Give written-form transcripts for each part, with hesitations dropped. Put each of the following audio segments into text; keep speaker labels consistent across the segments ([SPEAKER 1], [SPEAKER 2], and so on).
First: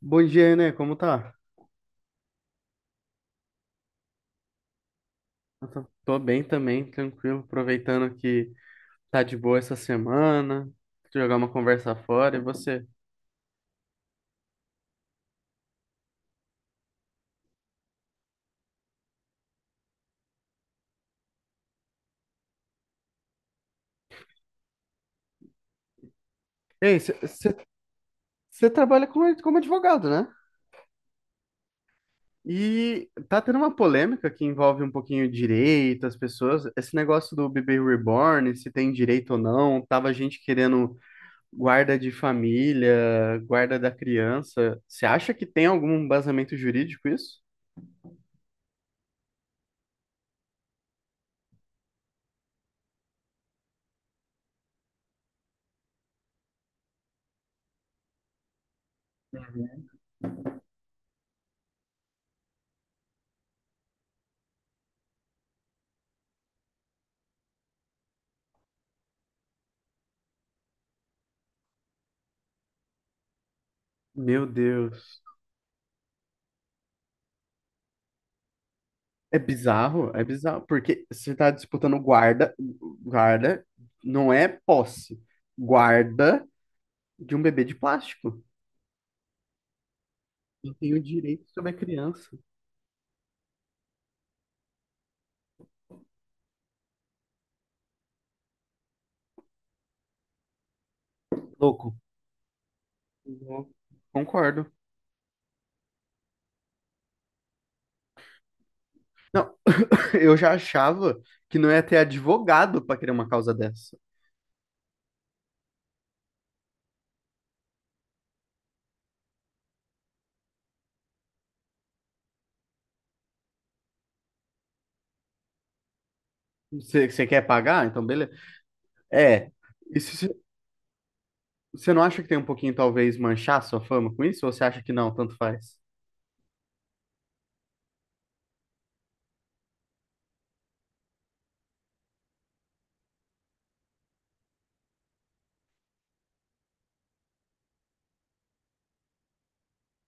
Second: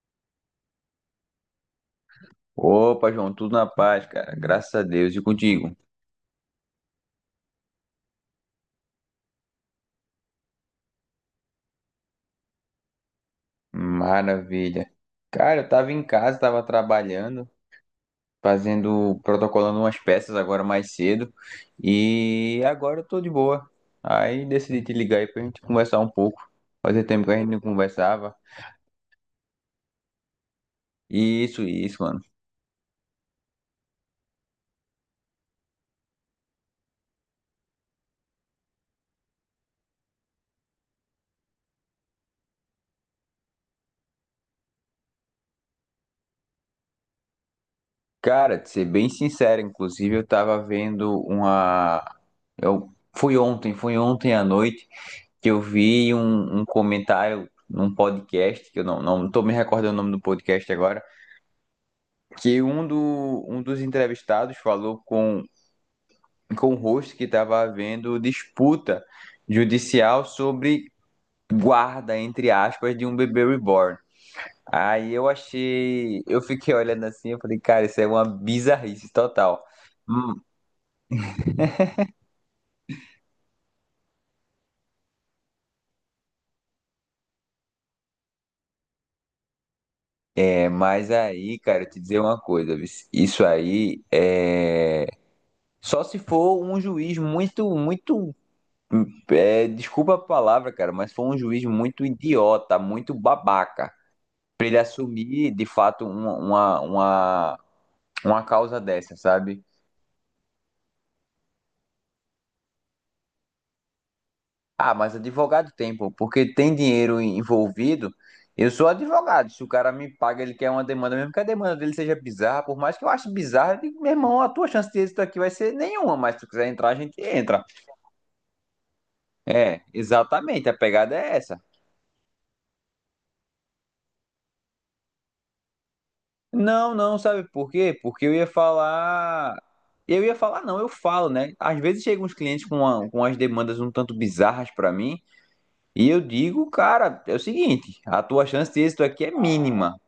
[SPEAKER 1] Bom dia, né? Como tá?
[SPEAKER 2] Opa, João, tudo na paz, cara. Graças a Deus. E
[SPEAKER 1] Eu
[SPEAKER 2] contigo?
[SPEAKER 1] tô, tô bem também, tranquilo, aproveitando que tá de boa essa semana, jogar uma conversa fora, e você?
[SPEAKER 2] Maravilha. Cara, eu tava em casa, tava trabalhando, fazendo, protocolando umas peças agora mais cedo. E agora eu tô de boa. Aí decidi te ligar aí pra gente conversar um pouco.
[SPEAKER 1] Ei,
[SPEAKER 2] Fazia tempo que a gente
[SPEAKER 1] você
[SPEAKER 2] não conversava.
[SPEAKER 1] trabalha como advogado, né?
[SPEAKER 2] Isso, mano.
[SPEAKER 1] E tá tendo uma polêmica que envolve um pouquinho direito, as pessoas, esse negócio do bebê reborn, se tem direito ou não, tava gente querendo guarda de família, guarda da criança. Você acha que tem algum embasamento jurídico isso?
[SPEAKER 2] Cara, de ser bem sincero, inclusive, eu tava vendo uma. Eu... fui ontem à noite. Que eu vi um comentário num podcast, que eu não tô me
[SPEAKER 1] Uhum.
[SPEAKER 2] recordando o nome do podcast agora, que um, do, um dos entrevistados falou com o host, que estava havendo disputa judicial sobre guarda, entre aspas, de um bebê reborn.
[SPEAKER 1] Meu
[SPEAKER 2] Aí
[SPEAKER 1] Deus.
[SPEAKER 2] eu achei, eu fiquei olhando assim, eu falei, cara, isso é uma bizarrice total.
[SPEAKER 1] É
[SPEAKER 2] Hum.
[SPEAKER 1] bizarro, porque você está disputando guarda, guarda não é posse, guarda de um bebê de plástico.
[SPEAKER 2] É,
[SPEAKER 1] Eu tenho
[SPEAKER 2] mas
[SPEAKER 1] direito
[SPEAKER 2] aí,
[SPEAKER 1] sobre a
[SPEAKER 2] cara, eu te dizer
[SPEAKER 1] criança.
[SPEAKER 2] uma coisa, viu? Isso aí é só se for um juiz muito, muito... É, desculpa a palavra, cara, mas foi um juiz
[SPEAKER 1] Louco.
[SPEAKER 2] muito idiota, muito
[SPEAKER 1] Louco.
[SPEAKER 2] babaca,
[SPEAKER 1] Concordo.
[SPEAKER 2] pra ele assumir de fato uma causa dessa,
[SPEAKER 1] Não,
[SPEAKER 2] sabe?
[SPEAKER 1] eu já achava que não ia ter advogado para criar uma causa dessa.
[SPEAKER 2] Ah, mas advogado tem, pô, porque tem dinheiro envolvido. Eu sou advogado. Se o cara me paga, ele quer uma demanda, mesmo que a demanda dele seja bizarra, por mais que eu ache bizarra, eu digo, meu irmão, a tua chance de êxito aqui vai ser nenhuma, mas se tu quiser entrar, a
[SPEAKER 1] Você
[SPEAKER 2] gente
[SPEAKER 1] você quer
[SPEAKER 2] entra.
[SPEAKER 1] pagar? Então, beleza. É.
[SPEAKER 2] É,
[SPEAKER 1] E se-
[SPEAKER 2] exatamente, a pegada é essa.
[SPEAKER 1] Você não acha que tem um pouquinho, talvez, manchar sua fama com isso? Ou você acha que não, tanto faz?
[SPEAKER 2] Não, não, sabe por quê? Porque eu ia falar. Eu ia falar, não, eu falo, né? Às vezes chegam uns clientes com, com as demandas um tanto bizarras pra mim, e eu digo, cara, é o seguinte, a tua chance de êxito aqui é mínima.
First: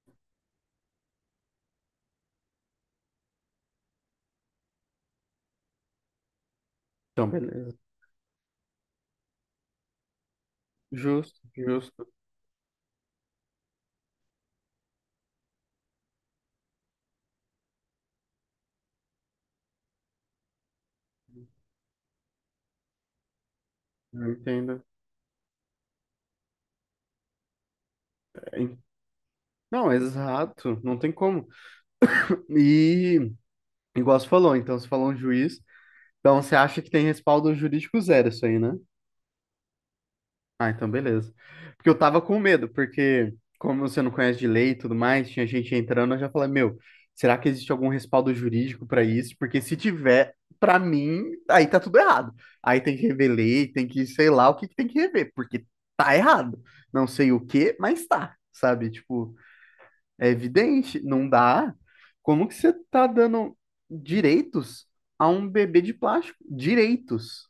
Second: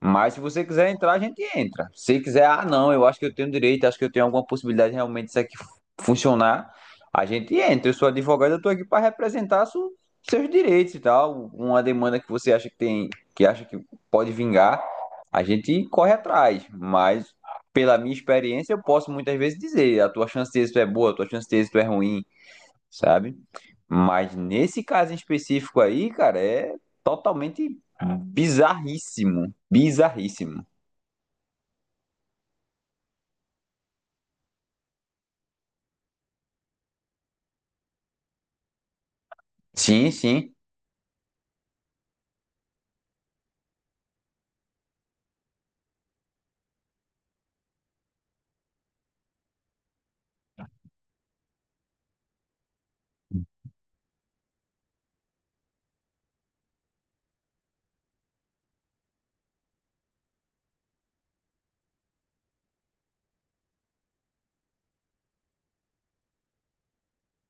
[SPEAKER 2] Mas se você quiser entrar, a gente entra. Se quiser, ah, não, eu acho que eu tenho direito, acho que eu tenho alguma possibilidade de realmente disso aqui funcionar, a
[SPEAKER 1] Então,
[SPEAKER 2] gente
[SPEAKER 1] beleza.
[SPEAKER 2] entra. Eu sou advogado, eu tô aqui para representar seus direitos e
[SPEAKER 1] Justo,
[SPEAKER 2] tal. Uma
[SPEAKER 1] justo.
[SPEAKER 2] demanda que você acha que tem, que acha que pode vingar, a gente corre atrás. Mas pela minha experiência, eu posso muitas vezes dizer, a tua chance de êxito é boa, a tua chance de êxito é ruim, sabe?
[SPEAKER 1] Eu
[SPEAKER 2] Mas nesse
[SPEAKER 1] entendo.
[SPEAKER 2] caso em específico aí, cara, é totalmente
[SPEAKER 1] É, en-
[SPEAKER 2] bizarríssimo,
[SPEAKER 1] Não,
[SPEAKER 2] bizarríssimo.
[SPEAKER 1] exato. Não tem como. E, igual você falou, então, você falou um juiz. Então, você acha que tem respaldo jurídico zero isso aí, né?
[SPEAKER 2] Sim, sim.
[SPEAKER 1] Ah, então beleza. Porque eu tava com medo, porque como você não conhece de lei e tudo mais, tinha gente entrando, eu já falei, meu, será que existe algum respaldo jurídico pra isso? Porque se tiver, pra mim, aí tá tudo errado. Aí tem que rever lei, tem que, sei lá, o que que tem que rever, porque tá errado. Não sei o que, mas tá, sabe? Tipo, é evidente, não dá. Como que você tá dando direitos a um bebê de plástico? Direitos.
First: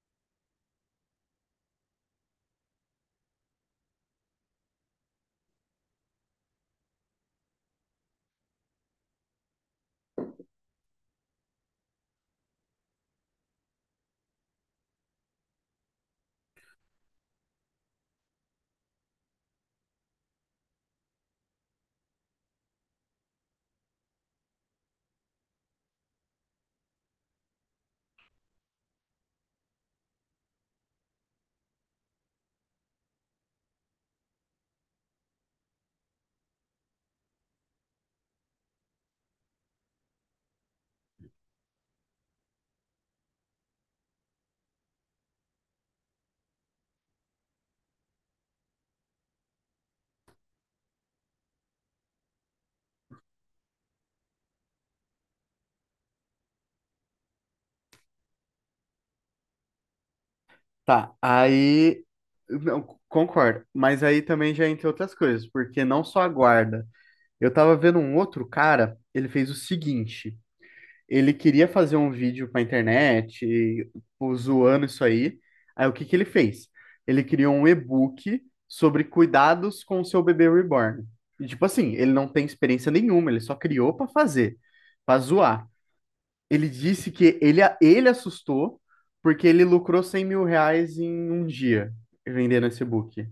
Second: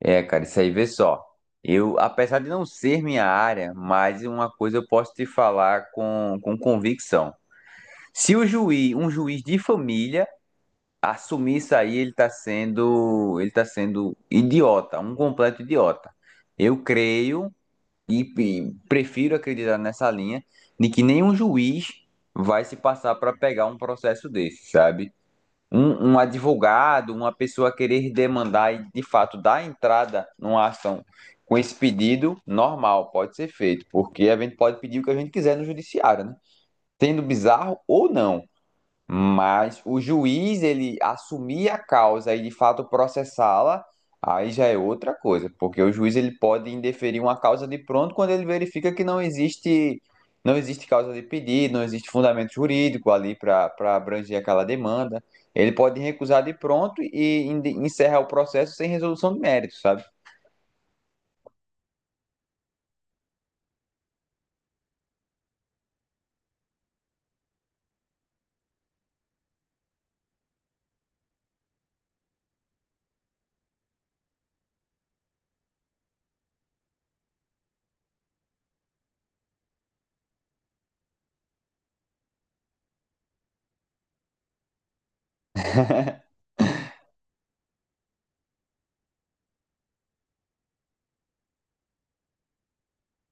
[SPEAKER 2] É, cara, isso aí vê só. Eu, apesar de não ser minha área, mas uma coisa eu posso te falar com convicção. Se o juiz, um juiz de família assumir isso aí, ele tá sendo idiota, um completo idiota. Eu creio, E, e prefiro acreditar nessa linha de que nenhum juiz vai se passar para pegar um processo desse, sabe? Um advogado, uma pessoa querer demandar e de fato dar entrada numa ação com esse pedido, normal, pode ser feito, porque a gente pode pedir o que a gente quiser no judiciário, né? Sendo bizarro ou não. Mas o juiz, ele assumir a causa e de fato processá-la, aí já é outra coisa, porque o juiz, ele pode indeferir uma causa de pronto quando ele verifica que não existe causa de pedido, não existe fundamento jurídico ali para abranger aquela demanda. Ele pode recusar de pronto e encerrar o processo sem resolução de mérito, sabe?
[SPEAKER 1] Tá, aí. Não, c- Concordo. Mas aí também já entre outras coisas, porque não só a guarda. Eu tava vendo um outro cara, ele fez o seguinte: ele queria fazer um vídeo pra internet, e, pô, zoando isso aí. Aí o que que ele fez? Ele criou um e-book sobre cuidados com o seu bebê reborn. E, tipo assim, ele não tem experiência nenhuma, ele só criou pra fazer, pra zoar. Ele disse que ele assustou porque ele lucrou R$ 100.000 em um dia vendendo esse book.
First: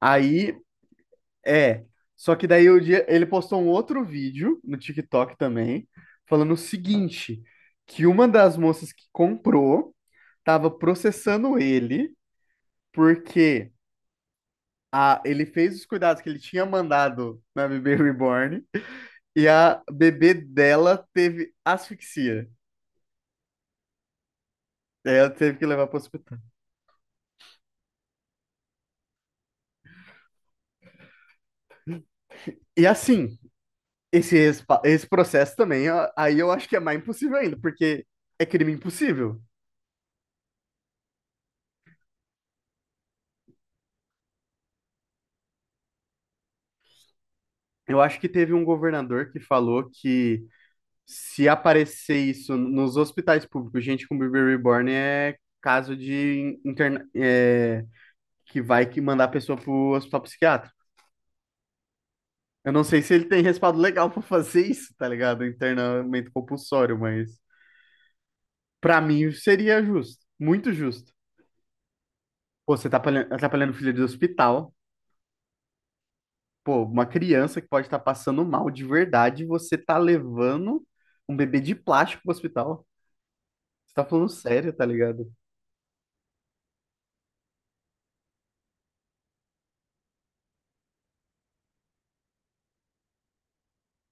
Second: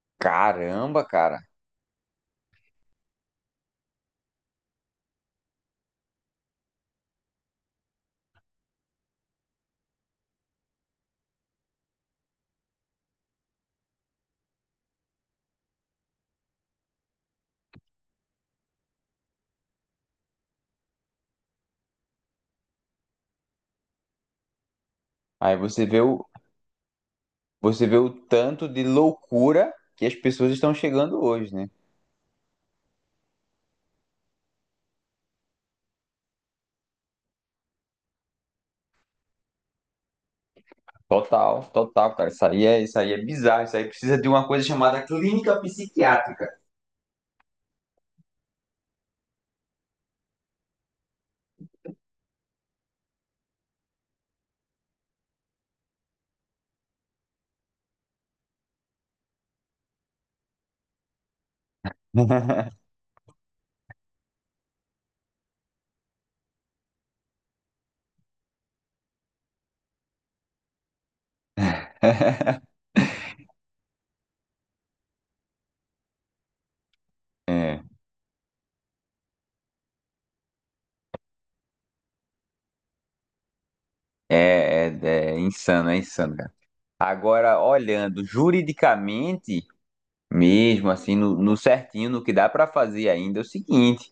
[SPEAKER 1] Aí,
[SPEAKER 2] Caramba, cara.
[SPEAKER 1] é. Só que daí o dia, ele postou um outro vídeo no TikTok também, falando o seguinte, que uma das moças que comprou estava processando ele porque ele fez os cuidados que ele tinha mandado na bebê reborn e a bebê dela teve asfixia. Ela
[SPEAKER 2] Aí
[SPEAKER 1] teve que levar para o hospital.
[SPEAKER 2] você vê o tanto de loucura que as pessoas estão chegando hoje, né?
[SPEAKER 1] E assim, esse processo também, ó, aí eu acho que é mais impossível ainda, porque é crime impossível.
[SPEAKER 2] Total, total, cara. Isso aí é bizarro. Isso aí precisa de uma coisa chamada clínica psiquiátrica.
[SPEAKER 1] Eu acho que teve um governador que falou que se aparecer isso nos hospitais públicos, gente com bebê reborn é caso de interna é, que vai que mandar a pessoa pro hospital psiquiátrico. Eu não sei se ele tem respaldo legal pra fazer isso, tá ligado? Internamento compulsório, mas pra mim seria justo, muito justo. Pô, você tá atrapalhando o filho do hospital. Pô, uma criança que
[SPEAKER 2] É,
[SPEAKER 1] pode estar passando mal de verdade, você tá levando um bebê de plástico pro hospital. Você tá falando sério, tá
[SPEAKER 2] é, é,
[SPEAKER 1] ligado?
[SPEAKER 2] é, insano, é insano, cara. Agora, olhando juridicamente, mesmo assim, no certinho, no que dá para fazer ainda é o seguinte:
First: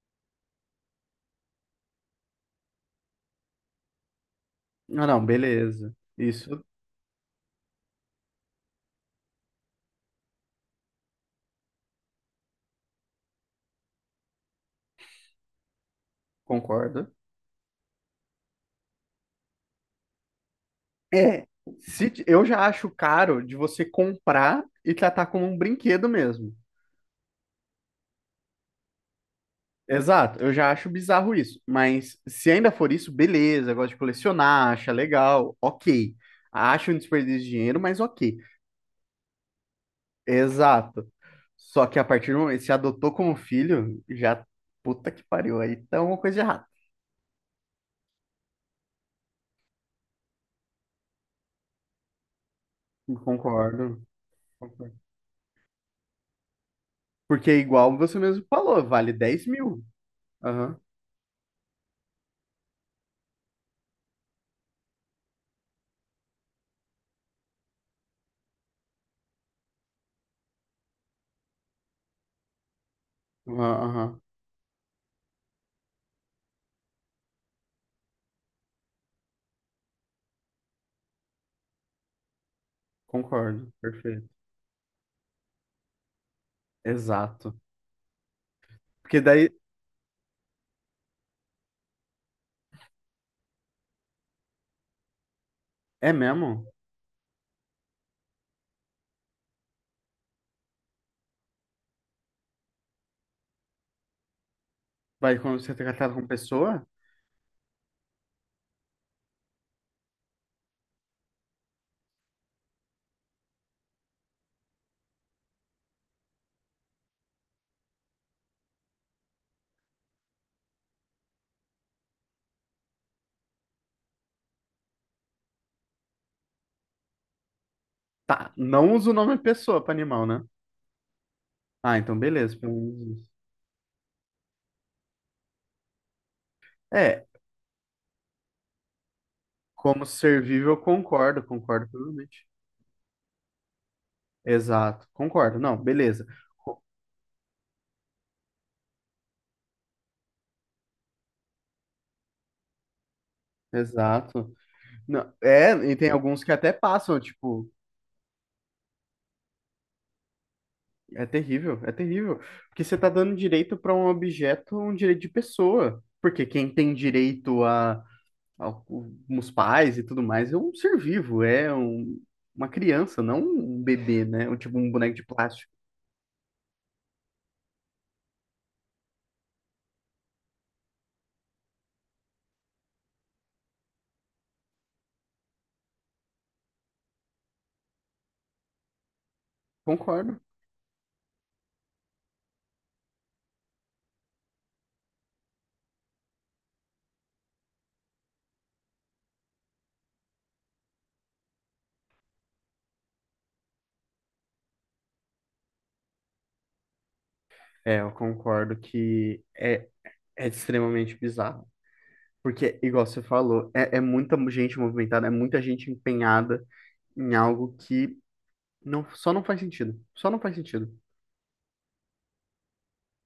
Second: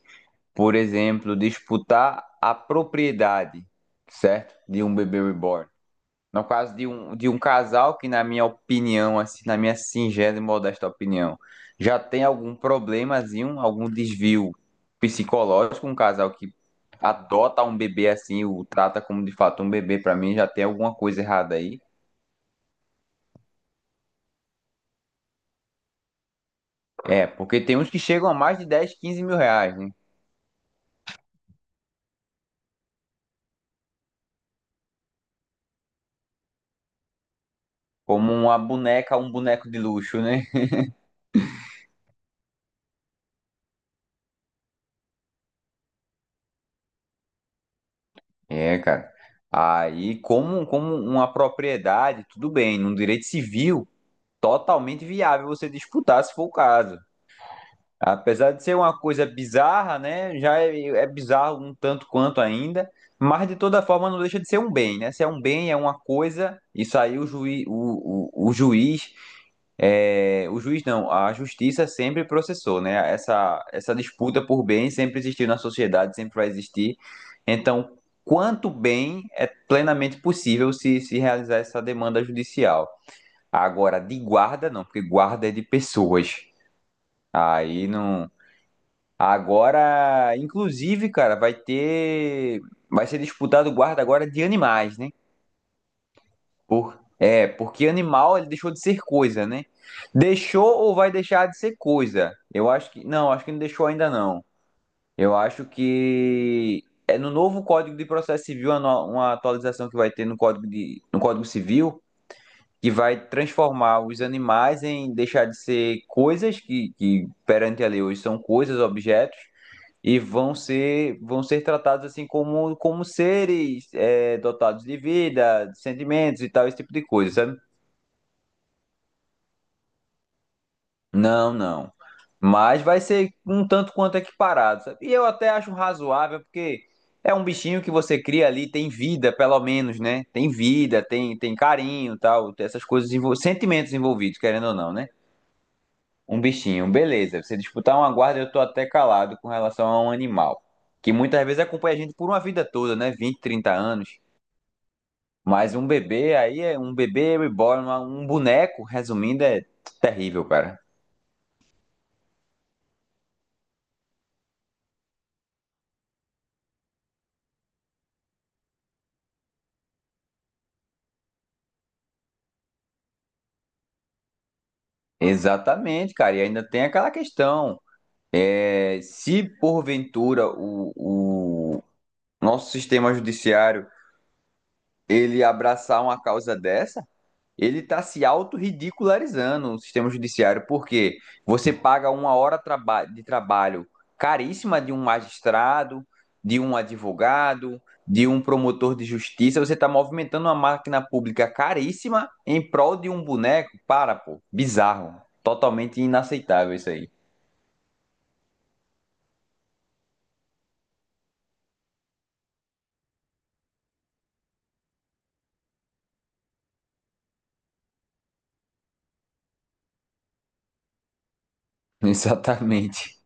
[SPEAKER 2] por exemplo, disputar a propriedade, certo? De um
[SPEAKER 1] Não,
[SPEAKER 2] bebê
[SPEAKER 1] não,
[SPEAKER 2] reborn.
[SPEAKER 1] beleza.
[SPEAKER 2] No
[SPEAKER 1] Isso,
[SPEAKER 2] caso de um casal que, na minha opinião, assim, na minha singela e modesta opinião, já tem algum problemazinho, algum desvio psicológico, um casal que
[SPEAKER 1] concordo.
[SPEAKER 2] adota um bebê assim, o trata como de fato um bebê, pra mim já tem alguma coisa
[SPEAKER 1] É,
[SPEAKER 2] errada aí.
[SPEAKER 1] se, eu já acho caro de você comprar e tratar como um brinquedo mesmo.
[SPEAKER 2] É, porque tem uns que chegam a mais de 10, 15 mil reais, né?
[SPEAKER 1] Exato, eu já acho bizarro isso. Mas se ainda for isso, beleza, gosto de colecionar, acha legal, ok. Acho um desperdício de dinheiro, mas
[SPEAKER 2] Como
[SPEAKER 1] ok.
[SPEAKER 2] uma boneca, um boneco de luxo, né?
[SPEAKER 1] Exato. Só que a partir do momento, que se adotou como filho, já puta que pariu. Aí tá uma coisa de errada.
[SPEAKER 2] É, cara. Aí, como, como uma propriedade, tudo bem, num direito civil,
[SPEAKER 1] Concordo, concordo.
[SPEAKER 2] totalmente viável você disputar se for o caso.
[SPEAKER 1] Porque igual você mesmo
[SPEAKER 2] Apesar de ser
[SPEAKER 1] falou,
[SPEAKER 2] uma
[SPEAKER 1] vale
[SPEAKER 2] coisa
[SPEAKER 1] 10 mil.
[SPEAKER 2] bizarra, né? Já
[SPEAKER 1] Aham.
[SPEAKER 2] é, é bizarro um tanto quanto ainda, mas de toda forma não deixa de ser um bem, né? Se é um bem, é uma coisa, isso aí o juiz, o juiz, é, o juiz não, a justiça sempre processou, né? Essa,
[SPEAKER 1] Aham.
[SPEAKER 2] essa
[SPEAKER 1] Aham.
[SPEAKER 2] disputa por bem sempre existiu na sociedade, sempre vai existir. Então, quanto bem é plenamente possível se realizar essa demanda judicial.
[SPEAKER 1] Concordo.
[SPEAKER 2] Agora, de
[SPEAKER 1] Perfeito.
[SPEAKER 2] guarda, não, porque guarda é de pessoas.
[SPEAKER 1] Exato.
[SPEAKER 2] Aí não.
[SPEAKER 1] Porque daí
[SPEAKER 2] Agora, inclusive, cara, vai ter. Vai ser disputado o guarda agora de animais, né?
[SPEAKER 1] é mesmo?
[SPEAKER 2] Por... É, porque animal ele deixou de ser coisa, né? Deixou ou vai deixar de ser coisa? Eu acho que... Não, acho que não deixou ainda não. Eu
[SPEAKER 1] Vai quando
[SPEAKER 2] acho
[SPEAKER 1] você é tratado como
[SPEAKER 2] que...
[SPEAKER 1] pessoa?
[SPEAKER 2] É no novo Código de Processo Civil, uma no- uma atualização que vai ter no Código, de... no Código Civil, que vai transformar os animais em deixar de ser coisas, que perante a lei hoje são coisas, objetos, e vão ser tratados assim como seres, é, dotados de vida, de sentimentos e tal, esse tipo de coisa, sabe?
[SPEAKER 1] Tá. Não usa o nome pessoa para animal, né?
[SPEAKER 2] Não, não.
[SPEAKER 1] Ah, então beleza. Pelo
[SPEAKER 2] Mas vai
[SPEAKER 1] menos isso.
[SPEAKER 2] ser um tanto quanto equiparado, sabe? E eu até acho razoável, porque
[SPEAKER 1] É,
[SPEAKER 2] é um bichinho que você cria ali, tem vida, pelo menos,
[SPEAKER 1] como
[SPEAKER 2] né?
[SPEAKER 1] ser
[SPEAKER 2] Tem
[SPEAKER 1] vivo, eu
[SPEAKER 2] vida, tem
[SPEAKER 1] concordo,
[SPEAKER 2] tem
[SPEAKER 1] concordo
[SPEAKER 2] carinho,
[SPEAKER 1] plenamente.
[SPEAKER 2] tal, tem essas coisas, sentimentos envolvidos, querendo ou não,
[SPEAKER 1] Exato.
[SPEAKER 2] né?
[SPEAKER 1] Concordo. Não, beleza.
[SPEAKER 2] Um
[SPEAKER 1] Co-
[SPEAKER 2] bichinho, beleza. Você disputar uma guarda, eu tô até calado com relação a um animal, que muitas vezes acompanha a gente por uma vida toda, né? 20, 30 anos.
[SPEAKER 1] Exato. Não, é,
[SPEAKER 2] Mas um
[SPEAKER 1] e tem
[SPEAKER 2] bebê
[SPEAKER 1] alguns que
[SPEAKER 2] aí,
[SPEAKER 1] até
[SPEAKER 2] é um
[SPEAKER 1] passam,
[SPEAKER 2] bebê
[SPEAKER 1] tipo,
[SPEAKER 2] reborn, um boneco, resumindo, é terrível, cara.
[SPEAKER 1] é terrível, é terrível. Porque você tá dando direito para um objeto, um direito de pessoa. Porque quem tem direito a os pais e tudo mais é um ser vivo, é uma criança, não um bebê, né? Ou tipo um boneco de plástico.
[SPEAKER 2] Exatamente, cara. E ainda tem aquela questão. É, se porventura o nosso sistema judiciário, ele abraçar uma causa dessa, ele está se autorridicularizando o sistema
[SPEAKER 1] Concordo.
[SPEAKER 2] judiciário, porque você paga uma hora de trabalho caríssima de um magistrado, de um advogado, de um promotor de justiça, você está movimentando uma máquina pública caríssima em prol de um boneco? Para, pô, bizarro, totalmente inaceitável isso aí.
[SPEAKER 1] É, eu concordo que é, É extremamente bizarro. Porque, igual você falou, é muita gente movimentada, é muita gente empenhada em algo que... Não, só não faz sentido. Só não faz sentido.
[SPEAKER 2] Exatamente.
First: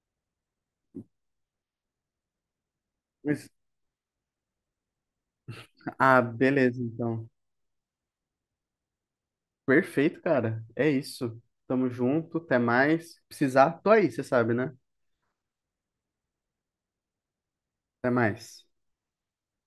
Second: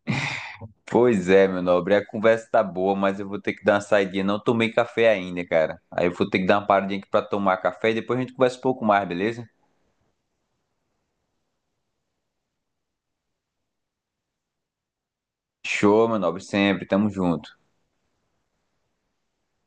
[SPEAKER 2] Pois é, meu nobre, a conversa tá boa, mas eu vou
[SPEAKER 1] Mas...
[SPEAKER 2] ter que dar uma saidinha. Não tomei café ainda, cara. Aí eu
[SPEAKER 1] Ah,
[SPEAKER 2] vou ter que dar uma
[SPEAKER 1] beleza,
[SPEAKER 2] paradinha aqui pra
[SPEAKER 1] então.
[SPEAKER 2] tomar café e depois a gente conversa um pouco mais, beleza?
[SPEAKER 1] Perfeito, cara. É isso. Tamo junto, até mais. Precisar, tô aí, você sabe, né?
[SPEAKER 2] Show, meu nobre, sempre. Tamo junto.
[SPEAKER 1] Até mais.